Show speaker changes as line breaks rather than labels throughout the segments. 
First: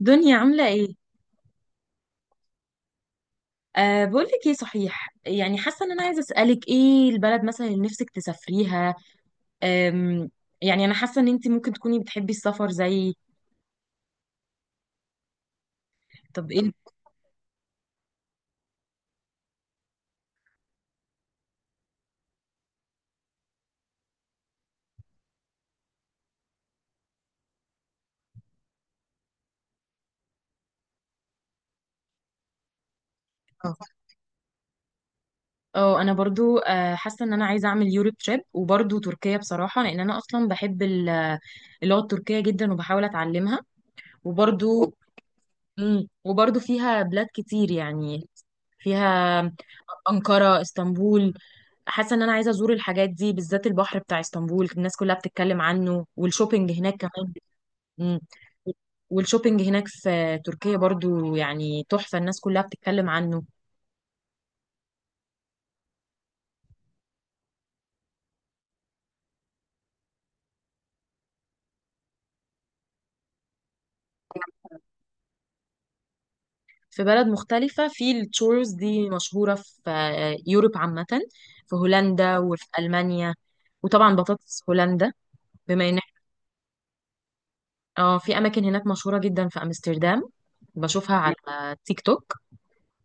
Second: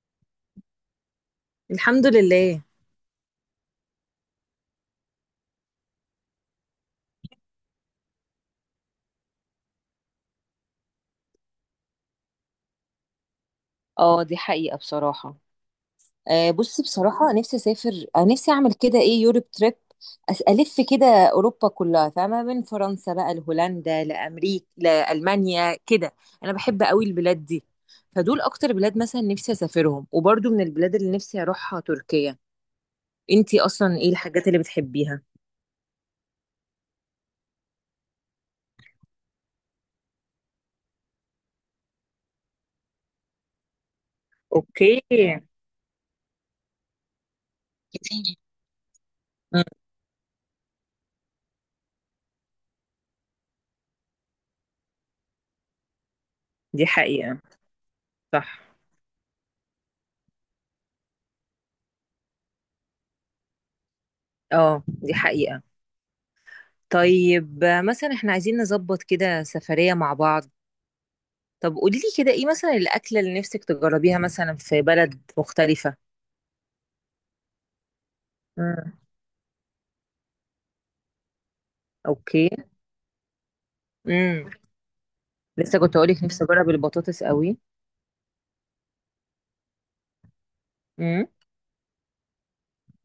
دنيا عاملة ايه؟
الحمد لله.
بقولك ايه، صحيح، يعني حاسة ان انا عايزة اسألك ايه البلد مثلا اللي نفسك تسافريها. أم يعني انا حاسة ان انتي ممكن تكوني بتحبي السفر زي
اه دي حقيقة بصراحة.
طب ايه.
بصي بصراحة نفسي أسافر، نفسي أعمل كده إيه يوروب تريب. ألف كده أوروبا كلها، فاهمة؟ من فرنسا بقى لهولندا لأمريكا لألمانيا كده. أنا بحب قوي البلاد دي، فدول أكتر بلاد مثلا نفسي أسافرهم. وبرضو من البلاد اللي نفسي أروحها تركيا. أنتي
اه
أصلا إيه الحاجات اللي بتحبيها؟
اه انا برضو حاسة ان انا عايزة اعمل يوروب تريب، وبرضو تركيا بصراحة، لان انا اصلا بحب اللغة التركية جدا، وبحاول اتعلمها. وبرضو
اوكي.
وبرضو فيها بلاد كتير يعني،
كتير.
فيها
مم،
أنقرة، اسطنبول. حاسه ان انا عايزه ازور الحاجات دي، بالذات البحر بتاع اسطنبول، الناس كلها بتتكلم عنه، والشوبينج
دي
هناك كمان.
حقيقة.
مم.
صح.
والشوبينج هناك في تركيا برضو، يعني تحفه، الناس كلها بتتكلم عنه.
اه دي حقيقة. طيب، مثلا احنا عايزين نظبط كده سفرية مع بعض. طب قولي لي كده ايه مثلا الأكلة اللي نفسك تجربيها مثلا في بلد مختلفة؟
في بلد مختلفه، في التورز
امم.
دي مشهوره في يوروب عامه، في هولندا
اوكي.
وفي المانيا، وطبعا
امم.
بطاطس هولندا.
لسه
بما
كنت
ان إح-
اقولك نفسي اجرب البطاطس قوي.
اه، في اماكن هناك مشهوره جدا في امستردام، بشوفها
امم.
على تيك توك.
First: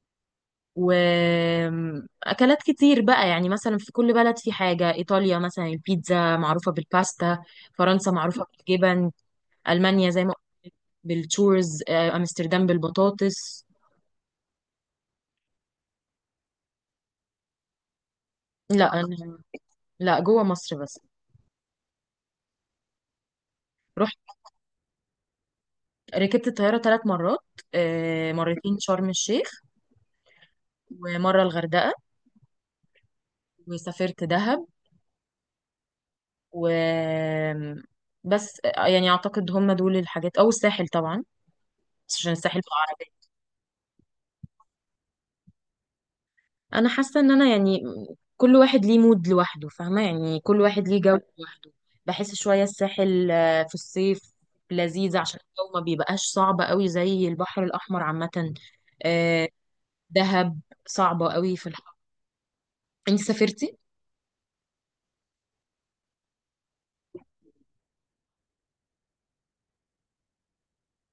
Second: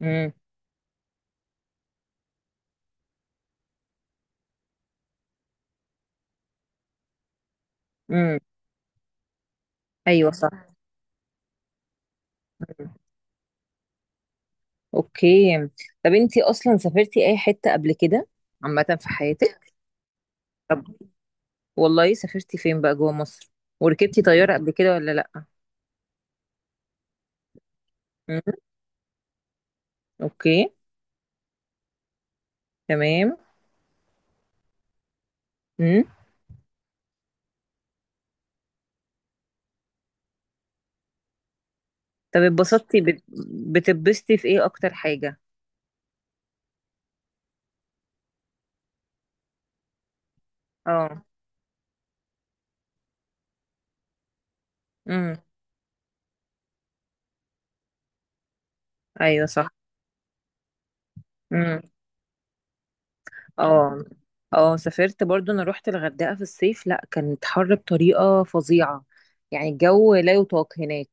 امم.
واكلات كتير بقى، يعني مثلا في كل بلد في حاجه، ايطاليا مثلا البيتزا، معروفه بالباستا، فرنسا
امم.
معروفه بالجبن، المانيا زي
ايوه
ما
صح.
قلت بالتشورز، امستردام
مم.
بالبطاطس.
اوكي. طب انتي اصلا سافرتي اي حتة قبل كده،
لا،
عامة في
انا،
حياتك؟
لا، جوه مصر
طب
بس.
والله سافرتي فين بقى جوه مصر؟ وركبتي
رحت،
طيارة قبل كده ولا لا؟
ركبت الطياره 3 مرات،
امم.
مرتين شرم الشيخ،
اوكي.
ومره الغردقه.
تمام.
وسافرت دهب.
مم.
و بس، يعني اعتقد هم دول الحاجات، او الساحل طبعا، بس عشان
طب
الساحل
اتبسطتي بتتبسطي في ايه اكتر حاجة؟
انا حاسه ان انا يعني كل واحد ليه مود لوحده، فاهمه؟ يعني كل واحد ليه جو
اه.
لوحده. بحس شويه الساحل في الصيف لذيذ،
امم.
عشان الجو ما بيبقاش صعب قوي زي البحر الاحمر عامه.
ايوه
آه،
صح.
دهب صعبه قوي في
امم.
الحر. انت سافرتي؟
اه. اه سافرت برضو، انا روحت الغردقة في الصيف، لا كانت حر بطريقة فظيعة، يعني الجو لا يطاق هناك.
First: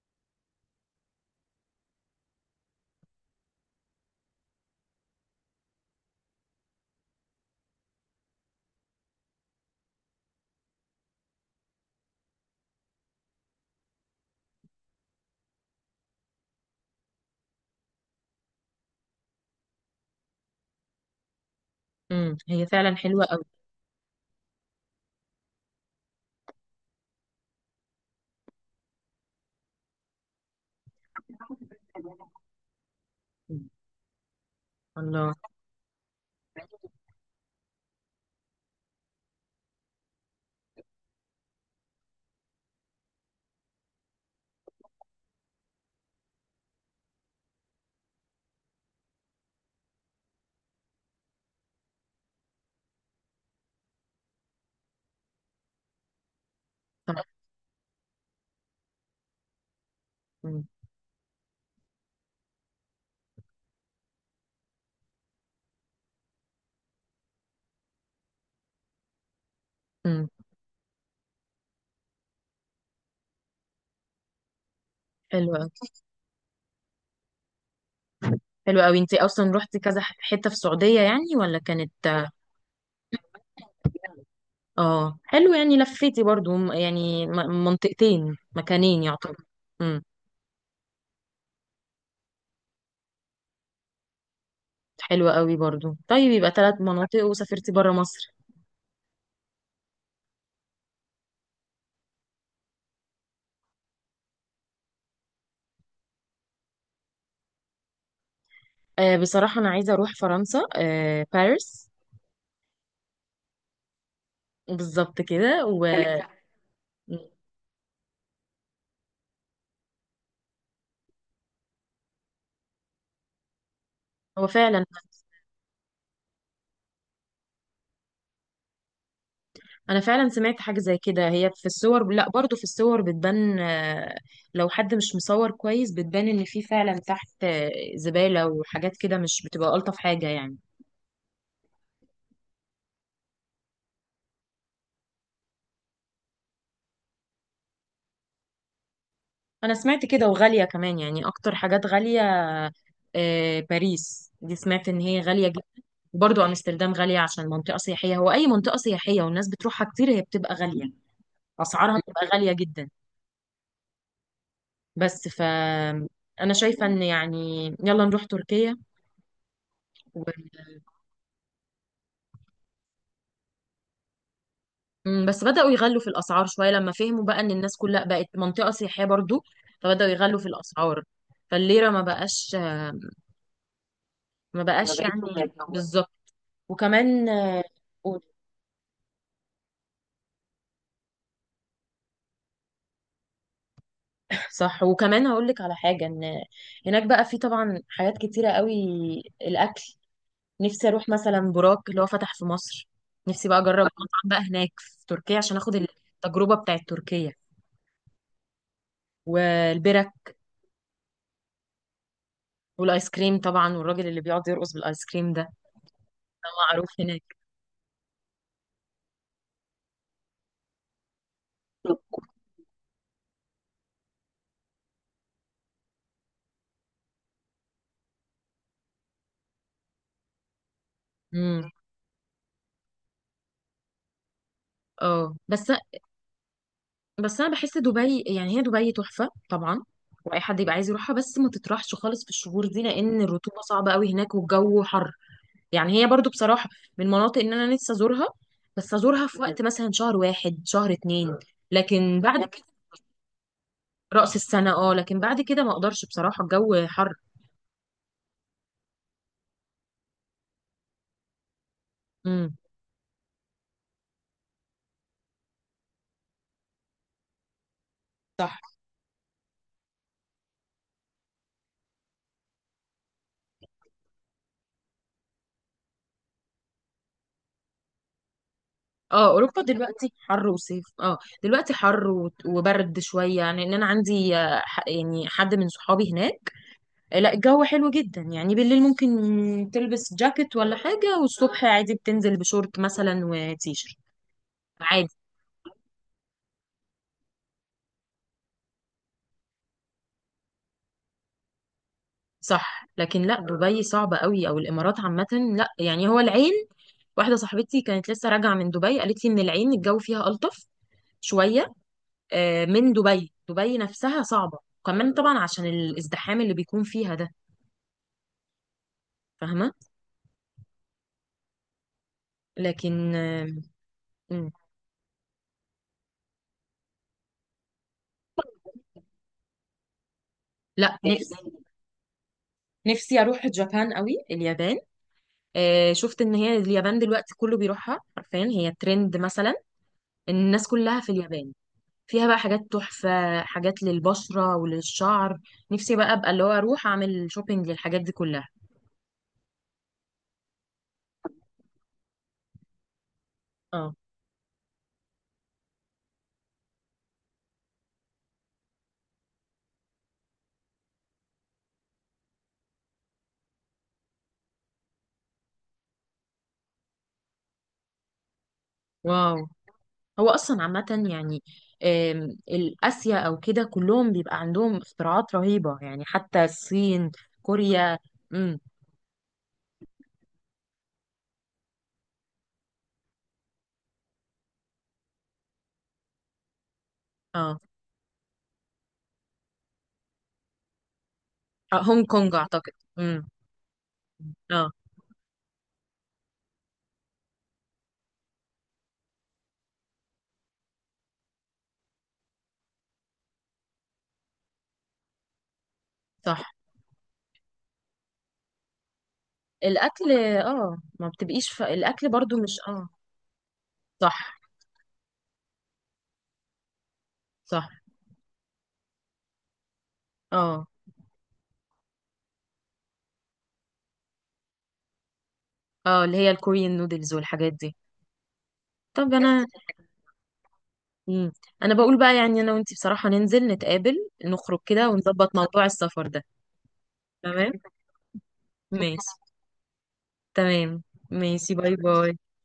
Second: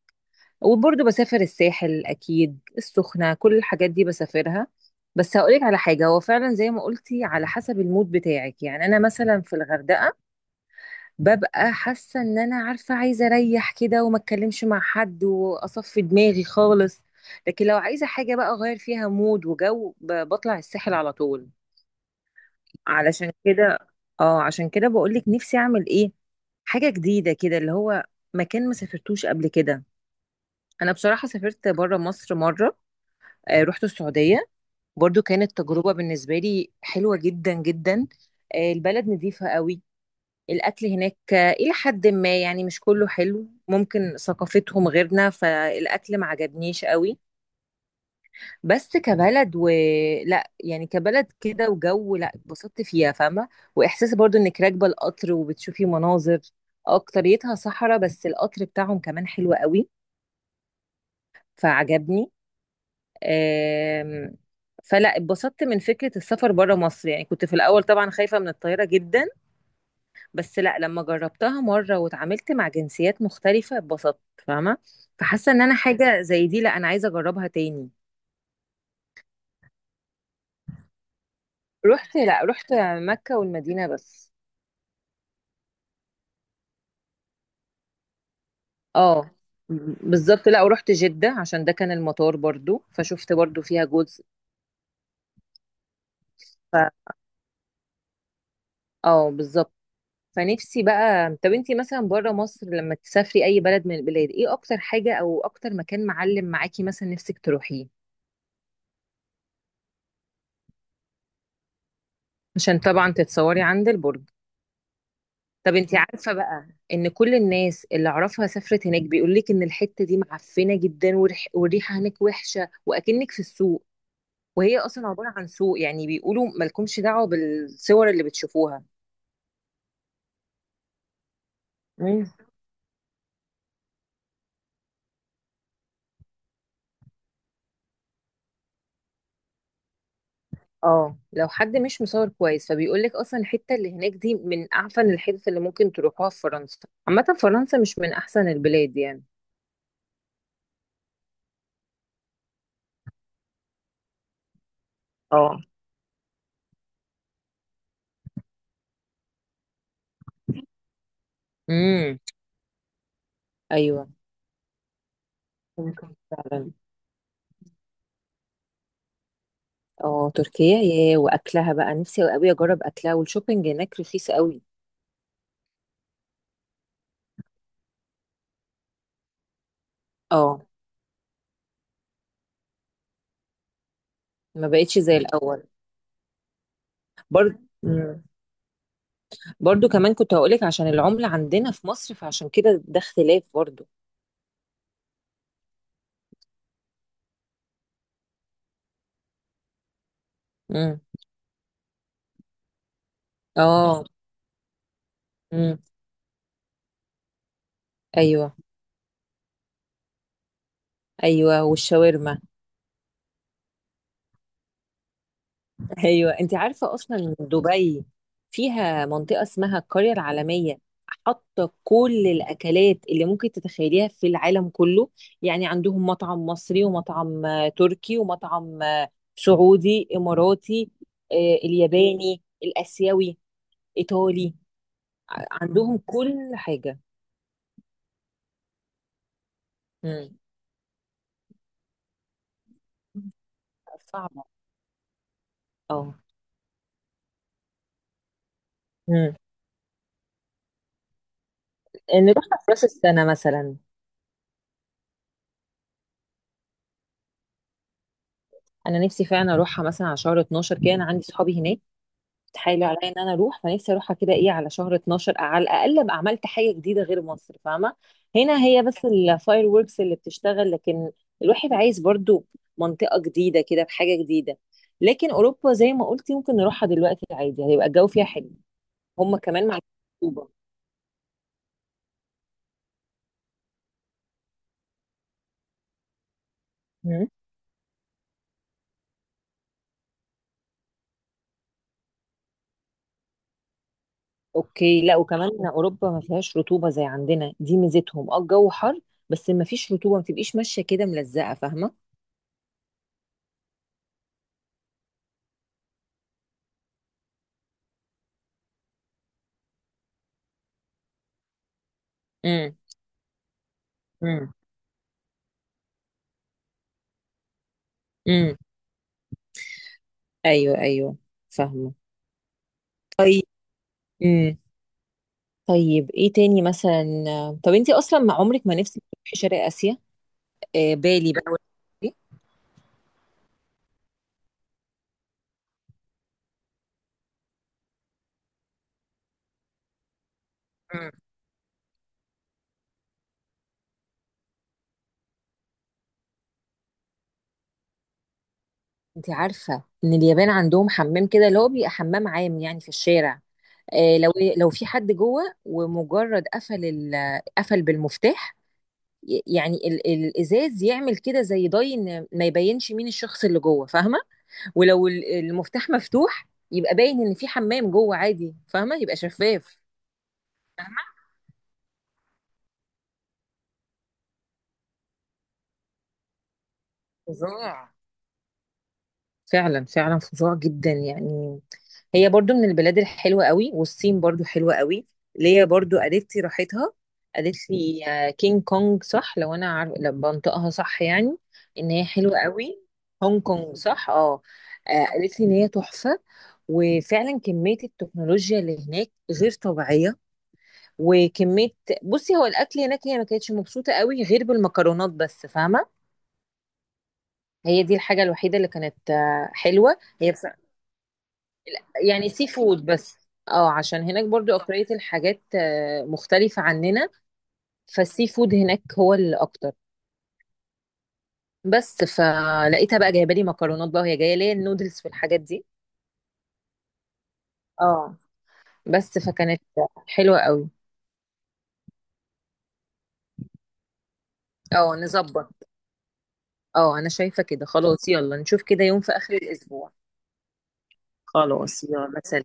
وبرضو بسافر الساحل اكيد، السخنة، كل الحاجات دي بسافرها. بس هقولك على حاجة، هو فعلا زي ما قلتي على حسب المود بتاعك. يعني انا مثلا في الغردقة ببقى حاسه ان انا عارفه عايزه اريح كده وما اتكلمش مع حد واصفي دماغي خالص. لكن لو عايزه حاجه بقى اغير فيها مود وجو، بطلع الساحل على طول.
هي فعلا حلوه
علشان
قوي.
كده، اه عشان كده بقولك نفسي اعمل ايه حاجه جديده كده، اللي هو مكان ما سافرتوش قبل كده. انا بصراحه سافرت بره مصر مره،
مم.
رحت السعوديه. برضو
الله.
كانت تجربه بالنسبه لي حلوه جدا جدا. البلد نظيفه قوي. الأكل هناك إلى حد ما، يعني مش كله حلو، ممكن ثقافتهم غيرنا فالأكل ما عجبنيش قوي. بس كبلد، و لا يعني كبلد كده وجو، لا اتبسطت فيها، فاهمة؟ وإحساس برضو إنك راكبة القطر وبتشوفي مناظر
طب.
أكتريتها صحراء، بس القطر بتاعهم كمان حلو قوي،
مم.
فعجبني. آم، فلا اتبسطت من فكرة السفر بره مصر. يعني كنت في الأول طبعا خايفة من الطيارة جدا،
مم.
بس لا لما جربتها مرة واتعاملت مع جنسيات مختلفة اتبسطت، فاهمة؟ فحاسة
حلوه
ان انا
قوي،
حاجة زي دي لا انا عايزة اجربها تاني.
حلوه قوي. انت اصلا رحتي كذا حته في السعوديه، يعني، ولا كانت؟
رحت، لا رحت مكة والمدينة بس.
اه، حلو. يعني لفيتي برضو منطقتين، مكانين
اه
يعتبر. امم.
بالظبط، لا ورحت جدة عشان ده كان المطار، برضو فشفت برضو فيها جزء.
حلوة قوي برضو. طيب، يبقى
ف
3 مناطق وسافرتي برا مصر.
اه بالظبط. فنفسي بقى، طب انتي مثلا بره مصر لما تسافري اي بلد من البلاد، ايه اكتر حاجة او اكتر مكان معلم معاكي مثلا نفسك تروحيه؟
آه بصراحة، أنا عايزة أروح فرنسا، باريس،
عشان طبعا تتصوري عند البرج.
بالظبط كده،
طب انت
وهو
عارفة بقى ان كل الناس اللي اعرفها سافرت هناك بيقول لك ان الحتة دي معفنة جدا، والريحة هناك وحشة واكنك في السوق، وهي
فعلا.
اصلا عبارة عن سوق. يعني بيقولوا مالكمش دعوة بالصور اللي بتشوفوها.
أنا فعلا سمعت حاجة زي كده. هي في الصور،
مم.
لا، برضو في الصور بتبان، لو حد مش مصور كويس بتبان إن في فعلا تحت زبالة وحاجات كده، مش بتبقى ألطف حاجة يعني.
اه لو حد مش مصور كويس فبيقول لك اصلا الحتة اللي هناك دي من اعفن الحتت اللي ممكن تروحوها في فرنسا. عامة فرنسا مش من احسن البلاد يعني.
انا سمعت كده، وغالية كمان يعني، اكتر حاجات غالية. باريس دي سمعت ان هي غالية
اه.
جدا. برضو امستردام غالية، عشان منطقة سياحية، هو اي منطقة سياحية والناس بتروحها كتير هي بتبقى غالية، اسعارها
امم.
بتبقى غالية جدا.
ايوه
بس ف
ممكن
انا
فعلا.
شايفة ان يعني يلا نروح تركيا. و...
اه تركيا ياه، واكلها بقى نفسي قوي اجرب اكلها، والشوبينج هناك رخيص قوي.
بس بدأوا يغلوا في الاسعار شوية، لما فهموا بقى ان الناس كلها بقت، منطقة سياحية برضو، فبدأوا يغلوا في
اه
الاسعار. فالليرة ما بقاش ما ما
ما
بقاش
بقتش
بقتش
زي
يعني غالية.
الاول.
بالظبط. وكمان،
برضه مم. برضو كمان كنت هقولك عشان العملة عندنا في مصر، فعشان كده ده اختلاف برضو.
صح. وكمان هقول لك على حاجة، ان هناك بقى في طبعا حاجات كتيرة قوي، الاكل. نفسي
امم.
اروح مثلا براك، اللي هو فتح في مصر، نفسي بقى اجرب
اه.
مطعم بقى هناك في تركيا، عشان اخد
امم.
التجربة بتاعت تركيا.
ايوه
والبرك،
ايوه. والشاورما.
والايس كريم طبعا، والراجل اللي بيقعد يرقص بالايس كريم ده،
ايوه
ده
انت
معروف
عارفه
هناك.
اصلا دبي فيها منطقه اسمها القريه العالميه، حاطه كل الاكلات اللي ممكن تتخيليها في العالم كله. يعني عندهم مطعم مصري، ومطعم تركي، ومطعم، سعودي اماراتي،
امم.
الياباني الاسيوي، ايطالي.
اه بس،
عندهم كل حاجه.
بس انا بحس دبي، يعني هي دبي تحفة طبعا،
امم.
واي حد يبقى عايز يروحها، بس ما تطرحش خالص في الشهور دي، لان الرطوبة صعبة قوي هناك،
صعبه.
والجو حر. يعني هي
اه.
برضو بصراحة من مناطق ان انا نفسي ازورها، بس ازورها
امم.
في وقت مثلا شهر 1، شهر 2، لكن بعد
نروحها
كده
في راس السنه مثلا.
رأس السنة، اه، لكن بعد كده ما اقدرش بصراحة، الجو حر.
انا نفسي فعلا اروحها مثلا على شهر 12 كده، انا عندي صحابي هناك
امم.
تحايلوا عليا ان انا اروح، فنفسي اروحها كده ايه على شهر 12، على الاقل ابقى عملت حاجه جديده غير مصر، فاهمه؟ هنا
صح.
هي بس الفاير ووركس اللي بتشتغل، لكن الواحد عايز برضو منطقه جديده كده بحاجه جديده. لكن اوروبا زي ما قلتي ممكن نروحها دلوقتي عادي، هيبقى الجو فيها حلو.
اه
هم
اوروبا
كمان مع
دلوقتي حر
الرطوبه.
وصيف، اه دلوقتي حر وبرد شويه، يعني ان انا عندي يعني حد من صحابي هناك.
مم.
لا الجو حلو جدا يعني، بالليل ممكن تلبس جاكيت ولا حاجه، والصبح عادي بتنزل بشورت مثلا وتيشرت
اوكي،
عادي.
لا وكمان اوروبا ما فيهاش رطوبه زي عندنا، دي ميزتهم. اه الجو حر بس ما فيش رطوبه، ما تبقيش ماشيه كده ملزقه، فاهمه؟
صح، لكن لا، دبي صعبة قوي، او الامارات عامة. لا يعني، هو العين، واحدة صاحبتي كانت لسه راجعة من دبي، قالت لي ان العين الجو فيها ألطف شوية
امم.
من دبي، دبي نفسها
مم.
صعبة، كمان طبعا عشان الازدحام اللي بيكون فيها ده،
امم.
فاهمة.
ايوه ايوه فاهمه.
لكن
طيب.
مم.
امم. طيب ايه تاني مثلا؟ طب انت اصلا ما عمرك ما نفسك تروحي شرق اسيا، آه
لا،
بالي
نفسي،
بقى والحاجات دي؟
نفسي اروح جابان قوي، اليابان. شفت ان هي اليابان دلوقتي كله بيروحها، حرفيا هي ترند مثلا، الناس كلها
مم.
في اليابان، فيها بقى حاجات تحفة، حاجات للبشرة وللشعر. نفسي بقى ابقى اللي هو اروح اعمل شوبينج للحاجات دي كلها.
انت عارفه ان اليابان عندهم حمام كده اللي هو بيبقى حمام عام يعني في الشارع؟
اه.
لو، لو في حد جوه ومجرد قفل قفل بالمفتاح، يعني الازاز يعمل كده زي ضي ان ما يبينش مين الشخص اللي جوه، فاهمه؟ ولو المفتاح مفتوح يبقى باين ان في حمام جوه عادي، فاهمه؟ يبقى
واو.
شفاف.
هو اصلا عامة
فاهمه؟
يعني الاسيا او كده، كلهم بيبقى عندهم اختراعات رهيبة، يعني حتى الصين،
فظاع.
كوريا. امم.
فعلا فعلا فظاع جدا يعني. هي برضو من البلاد الحلوة قوي، والصين برضو حلوة قوي. ليا برضو قالت لي راحتها، قالت
اه.
لي كينج كونج، صح لو انا عارف لو بنطقها صح يعني، ان
هونج
هي
كونج
حلوة
اعتقد.
قوي.
امم.
هونج كونج صح اه.
اه.
قالت لي ان هي تحفة، وفعلا كمية التكنولوجيا اللي هناك غير طبيعية. وكمية، بصي هو الأكل هناك هي ما كانتش مبسوطة قوي غير بالمكرونات بس، فاهمة؟
صح،
هي دي الحاجة الوحيدة اللي كانت حلوة
الاكل.
هي بس.
اه ما بتبقيش الاكل
يعني
برضو
سي
مش،
فود
اه.
بس، اه عشان
صح.
هناك برضو أكترية الحاجات مختلفة عننا،
صح.
فالسي فود هناك هو الأكتر.
اه.
بس فلقيتها بقى جايبة لي مكرونات بقى، وهي جاية ليا النودلز والحاجات دي.
اه اللي هي الكوريين، نودلز والحاجات دي.
اه
طب
بس
انا،
فكانت حلوة قوي.
امم، انا بقول بقى يعني انا وانتي بصراحة ننزل نتقابل، نخرج كده
اه
ونظبط
نظبط.
موضوع السفر ده.
اه أنا شايفة
تمام،
كده، خلاص يلا نشوف كده يوم
ماشي.
في آخر الأسبوع.
تمام، ماشي، باي
خلاص
باي.
يلا سلام.